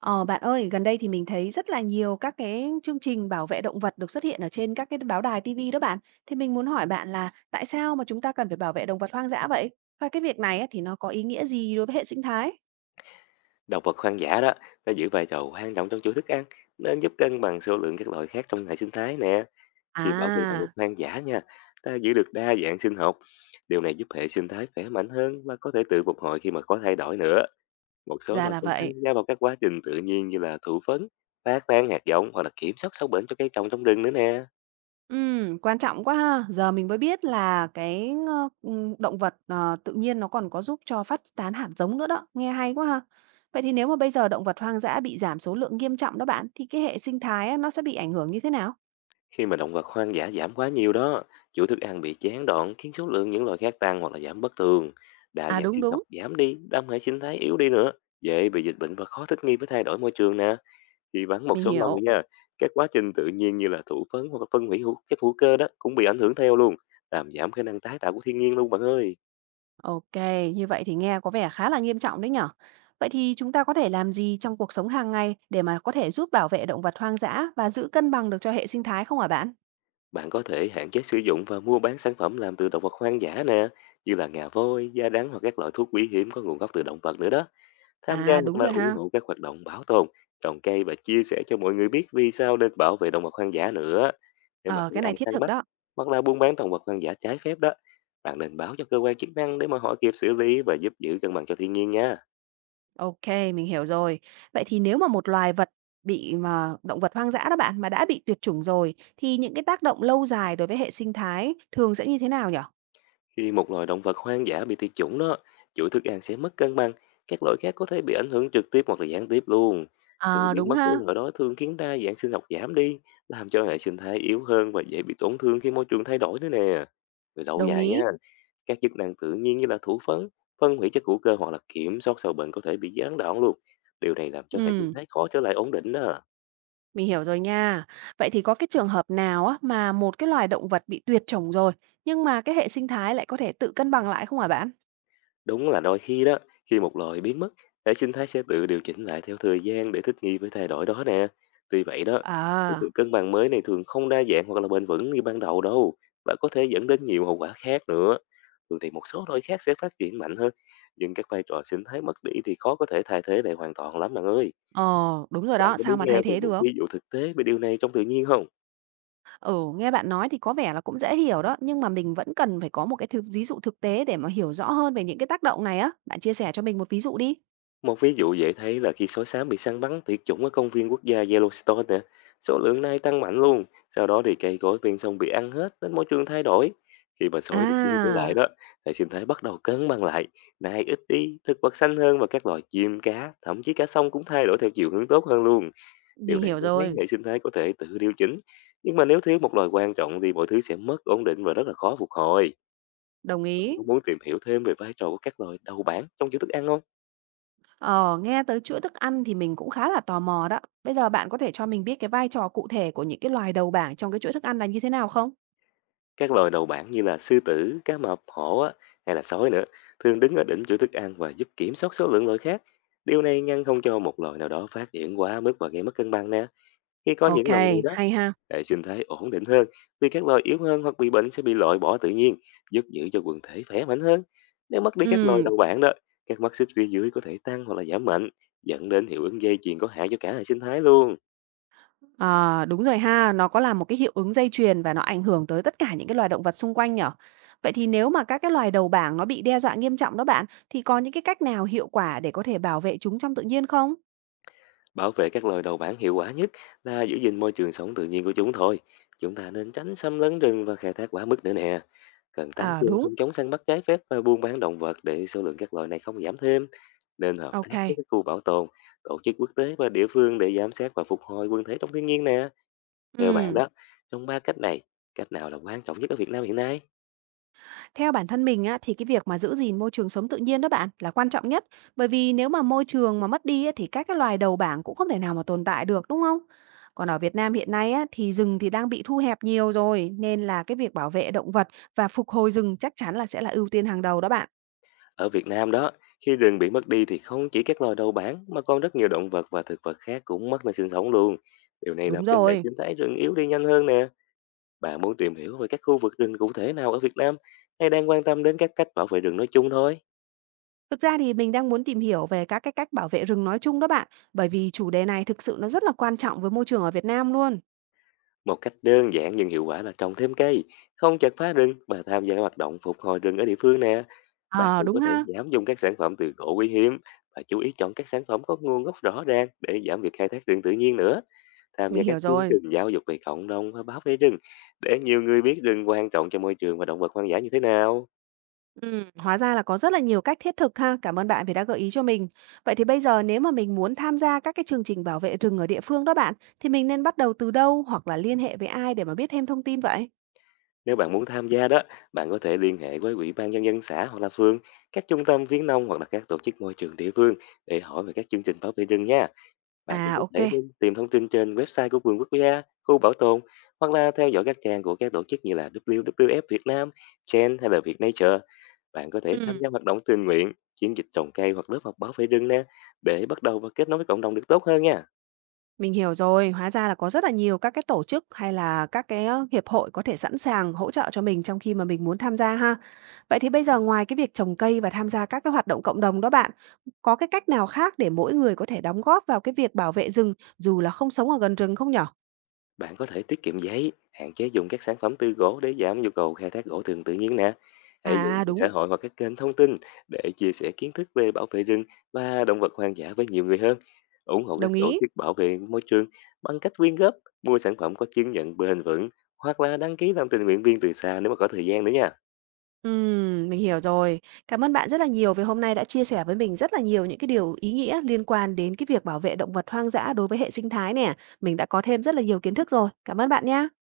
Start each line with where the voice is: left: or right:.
right: Ờ, bạn ơi, gần đây thì mình thấy rất là nhiều các cái chương trình bảo vệ động vật được xuất hiện ở trên các cái báo đài TV đó bạn. Thì mình muốn hỏi bạn là tại sao mà chúng ta cần phải bảo vệ động vật hoang dã vậy? Và cái việc này á, thì nó có ý nghĩa gì đối với hệ sinh thái?
left: Động vật hoang dã đó nó giữ vai trò quan trọng trong chuỗi thức ăn nên giúp cân bằng số lượng các loài khác trong hệ sinh thái nè. Khi bảo vệ động vật
right: À,
left: hoang dã nha, ta giữ được đa dạng sinh học. Điều này giúp hệ sinh thái khỏe mạnh hơn và có thể tự phục hồi khi mà có thay đổi nữa. Một số
right: ra
left: loài
right: là
left: còn tham
right: vậy.
left: gia vào các quá trình tự nhiên như là thụ phấn, phát tán hạt giống hoặc là kiểm soát sâu bệnh cho cây trồng trong rừng nữa nè.
right: Quan trọng quá ha. Giờ mình mới biết là cái động vật tự nhiên nó còn có giúp cho phát tán hạt giống nữa đó. Nghe hay quá ha. Vậy thì nếu mà bây giờ động vật hoang dã bị giảm số lượng nghiêm trọng đó bạn, thì cái hệ sinh thái á, nó sẽ bị ảnh hưởng như thế nào?
left: Khi mà động vật hoang dã giảm quá nhiều đó, chuỗi thức ăn bị gián đoạn khiến số lượng những loài khác tăng hoặc là giảm bất thường. Đa
right: À,
left: dạng
right: đúng
left: sinh
right: đúng.
left: học giảm đi, đam hệ sinh thái yếu đi nữa, dễ bị dịch bệnh và khó thích nghi với thay đổi môi trường nè. Thì vắng một
right: Mình
left: số loài
right: hiểu.
left: nha, các quá trình tự nhiên như là thụ phấn hoặc là phân hủy chất hữu cơ đó cũng bị ảnh hưởng theo luôn, làm giảm khả năng tái tạo của thiên nhiên luôn bạn ơi.
right: OK, như vậy thì nghe có vẻ khá là nghiêm trọng đấy nhở? Vậy thì chúng ta có thể làm gì trong cuộc sống hàng ngày để mà có thể giúp bảo vệ động vật hoang dã và giữ cân bằng được cho hệ sinh thái không hả bạn?
left: Bạn có thể hạn chế sử dụng và mua bán sản phẩm làm từ động vật hoang dã nè, như là ngà voi, da đắng hoặc các loại thuốc quý hiếm có nguồn gốc từ động vật nữa đó. Tham gia
right: À,
left: hoặc
right: đúng
left: là
right: rồi
left: ủng
right: ha.
left: hộ các hoạt động bảo tồn, trồng cây và chia sẻ cho mọi người biết vì sao nên bảo vệ động vật hoang dã nữa. Nếu mà
right: Ờ,
left: thấy
right: cái này
left: ai
right: thiết
left: săn
right: thực
left: bắt
right: đó.
left: hoặc là buôn bán động vật hoang dã trái phép đó, bạn nên báo cho cơ quan chức năng để mà họ kịp xử lý và giúp giữ cân bằng cho thiên nhiên nha.
right: OK, mình hiểu rồi. Vậy thì nếu mà một loài vật bị mà động vật hoang dã đó bạn mà đã bị tuyệt chủng rồi thì những cái tác động lâu dài đối với hệ sinh thái thường sẽ như thế nào nhở?
left: Khi một loài động vật hoang dã bị tuyệt chủng đó, chuỗi thức ăn sẽ mất cân bằng, các loài khác có thể bị ảnh hưởng trực tiếp hoặc là gián tiếp luôn. Sự
right: À,
left: biến
right: đúng
left: mất của
right: ha.
left: loài đó thường khiến đa dạng sinh học giảm đi, làm cho hệ sinh thái yếu hơn và dễ bị tổn thương khi môi trường thay đổi nữa nè. Về lâu
right: Đồng
left: dài nha,
right: ý.
left: các chức năng tự nhiên như là thủ phấn, phân hủy chất hữu cơ hoặc là kiểm soát sâu bệnh có thể bị gián đoạn luôn. Điều này làm cho hệ sinh
right: Ừ.
left: thái khó trở lại ổn định đó.
right: Mình hiểu rồi nha. Vậy thì có cái trường hợp nào á mà một cái loài động vật bị tuyệt chủng rồi, nhưng mà cái hệ sinh thái lại có thể tự cân bằng lại không hả bạn?
left: Đúng là đôi khi đó, khi một loài biến mất, hệ sinh thái sẽ tự điều chỉnh lại theo thời gian để thích nghi với thay đổi đó nè. Tuy vậy đó, cái sự
right: À,
left: cân bằng mới này thường không đa dạng hoặc là bền vững như ban đầu đâu, và có thể dẫn đến nhiều hậu quả khác nữa. Thường thì một số loài khác sẽ phát triển mạnh hơn, nhưng các vai trò sinh thái mất đi thì khó có thể thay thế lại hoàn toàn lắm bạn ơi.
right: ờ, đúng rồi
left: Bạn
right: đó,
left: có
right: sao
left: muốn
right: mà
left: nghe
right: thay
left: về
right: thế
left: một
right: được?
left: ví dụ thực tế về điều này trong tự nhiên không?
right: Ừ, nghe bạn nói thì có vẻ là cũng dễ hiểu đó, nhưng mà mình vẫn cần phải có một cái thứ, ví dụ thực tế để mà hiểu rõ hơn về những cái tác động này á. Bạn chia sẻ cho mình một ví dụ đi.
left: Một ví dụ dễ thấy là khi sói sám bị săn bắn tuyệt chủng ở công viên quốc gia Yellowstone nè, số lượng này tăng mạnh luôn. Sau đó thì cây cối ven sông bị ăn hết nên môi trường thay đổi. Khi mà sói được đưa trở lại
right: À,
left: đó, hệ sinh thái bắt đầu cân bằng lại, nai ít đi, thực vật xanh hơn và các loài chim cá, thậm chí cả sông cũng thay đổi theo chiều hướng tốt hơn luôn. Điều
right: mình
left: này
right: hiểu
left: cho thấy
right: rồi,
left: hệ sinh thái có thể tự điều chỉnh. Nhưng mà nếu thiếu một loài quan trọng thì mọi thứ sẽ mất ổn định và rất là khó phục hồi.
right: đồng
left: Bạn
right: ý.
left: có muốn tìm hiểu thêm về vai trò của các loài đầu bảng trong chuỗi thức ăn không?
right: Ờ, nghe tới chuỗi thức ăn thì mình cũng khá là tò mò đó. Bây giờ bạn có thể cho mình biết cái vai trò cụ thể của những cái loài đầu bảng trong cái chuỗi thức ăn là như thế nào không?
left: Các loài đầu bảng như là sư tử, cá mập, hổ á, hay là sói nữa thường đứng ở đỉnh chuỗi thức ăn và giúp kiểm soát số lượng loài khác. Điều này ngăn không cho một loài nào đó phát triển quá mức và gây mất cân bằng nè. Khi có
right: Ok,
left: những loài này đó,
right: hay ha.
left: hệ sinh thái ổn định hơn vì các loài yếu hơn hoặc bị bệnh sẽ bị loại bỏ tự nhiên, giúp giữ cho quần thể khỏe mạnh hơn. Nếu mất đi các loài
right: Ừ,
left: đầu bảng đó, các mắt xích phía dưới có thể tăng hoặc là giảm mạnh, dẫn đến hiệu ứng dây chuyền có hại cho cả hệ sinh thái luôn.
right: à, đúng rồi ha, nó có là một cái hiệu ứng dây chuyền và nó ảnh hưởng tới tất cả những cái loài động vật xung quanh nhở. Vậy thì nếu mà các cái loài đầu bảng nó bị đe dọa nghiêm trọng đó bạn, thì có những cái cách nào hiệu quả để có thể bảo vệ chúng trong tự nhiên không?
left: Bảo vệ các loài đầu bản hiệu quả nhất là giữ gìn môi trường sống tự nhiên của chúng thôi. Chúng ta nên tránh xâm lấn rừng và khai thác quá mức nữa nè. Cần tăng
right: À,
left: cường
right: đúng,
left: phòng chống săn bắt trái phép và buôn bán động vật để số lượng các loài này không giảm thêm. Nên hợp
right: ok.
left: tác với các khu bảo tồn, tổ chức quốc tế và địa phương để giám sát và phục hồi quần thể trong thiên nhiên nè. Theo bạn
right: Ừ.
left: đó, trong ba cách này, cách nào là quan trọng nhất ở Việt Nam hiện nay?
right: Theo bản thân mình á, thì cái việc mà giữ gìn môi trường sống tự nhiên đó bạn là quan trọng nhất, bởi vì nếu mà môi trường mà mất đi á, thì các cái loài đầu bảng cũng không thể nào mà tồn tại được đúng không? Còn ở Việt Nam hiện nay á, thì rừng thì đang bị thu hẹp nhiều rồi nên là cái việc bảo vệ động vật và phục hồi rừng chắc chắn là sẽ là ưu tiên hàng đầu đó bạn.
left: Ở Việt Nam đó, khi rừng bị mất đi thì không chỉ các loài đầu bản mà còn rất nhiều động vật và thực vật khác cũng mất nơi sinh sống luôn. Điều này
right: Đúng
left: làm cho hệ
right: rồi.
left: sinh thái rừng yếu đi nhanh hơn nè. Bạn muốn tìm hiểu về các khu vực rừng cụ thể nào ở Việt Nam hay đang quan tâm đến các cách bảo vệ rừng nói chung thôi?
right: Thực ra thì mình đang muốn tìm hiểu về các cái cách bảo vệ rừng nói chung đó bạn, bởi vì chủ đề này thực sự nó rất là quan trọng với môi trường ở Việt Nam luôn.
left: Một cách đơn giản nhưng hiệu quả là trồng thêm cây, không chặt phá rừng và tham gia các hoạt động phục hồi rừng ở địa phương nè. Bạn
right: Ờ
left: cũng
right: đúng
left: có thể
right: ha,
left: giảm dùng các sản phẩm từ gỗ quý hiếm và chú ý chọn các sản phẩm có nguồn gốc rõ ràng để giảm việc khai thác rừng tự nhiên nữa. Tham
right: mình
left: gia các
right: hiểu
left: chương
right: rồi.
left: trình giáo dục về cộng đồng và bảo vệ rừng để nhiều người biết rừng quan trọng cho môi trường và động vật hoang dã như thế nào.
right: Hóa ra là có rất là nhiều cách thiết thực ha. Cảm ơn bạn vì đã gợi ý cho mình. Vậy thì bây giờ nếu mà mình muốn tham gia các cái chương trình bảo vệ rừng ở địa phương đó bạn, thì mình nên bắt đầu từ đâu hoặc là liên hệ với ai để mà biết thêm thông tin vậy?
left: Nếu bạn muốn tham gia đó, bạn có thể liên hệ với Ủy ban Nhân dân xã hoặc là phường, các trung tâm khuyến nông hoặc là các tổ chức môi trường địa phương để hỏi về các chương trình bảo vệ rừng nha. Bạn cũng
right: À,
left: có
right: ok.
left: thể tìm thông tin trên website của vườn quốc gia, khu bảo tồn hoặc là theo dõi các trang của các tổ chức như là WWF Việt Nam, Chen hay là Việt Nature. Bạn có thể tham
right: Ừm,
left: gia hoạt động tình nguyện, chiến dịch trồng cây hoặc lớp học bảo vệ rừng nè, để bắt đầu và kết nối với cộng đồng được tốt hơn nha.
right: mình hiểu rồi. Hóa ra là có rất là nhiều các cái tổ chức hay là các cái hiệp hội có thể sẵn sàng hỗ trợ cho mình trong khi mà mình muốn tham gia ha. Vậy thì bây giờ ngoài cái việc trồng cây và tham gia các cái hoạt động cộng đồng đó bạn, có cái cách nào khác để mỗi người có thể đóng góp vào cái việc bảo vệ rừng dù là không sống ở gần rừng không nhở?
left: Bạn có thể tiết kiệm giấy, hạn chế dùng các sản phẩm từ gỗ để giảm nhu cầu khai thác gỗ thường tự nhiên nè. Hãy dùng
right: À,
left: mạng
right: đúng,
left: xã hội hoặc các kênh thông tin để chia sẻ kiến thức về bảo vệ rừng và động vật hoang dã với nhiều người hơn. Ủng hộ
right: đồng
left: các tổ
right: ý.
left: chức bảo vệ môi trường bằng cách quyên góp, mua sản phẩm có chứng nhận bền vững hoặc là đăng ký làm tình nguyện viên từ xa nếu mà có thời gian nữa nha.
right: Mình hiểu rồi. Cảm ơn bạn rất là nhiều vì hôm nay đã chia sẻ với mình rất là nhiều những cái điều ý nghĩa liên quan đến cái việc bảo vệ động vật hoang dã đối với hệ sinh thái nè. Mình đã có thêm rất là nhiều kiến thức rồi. Cảm ơn bạn nha.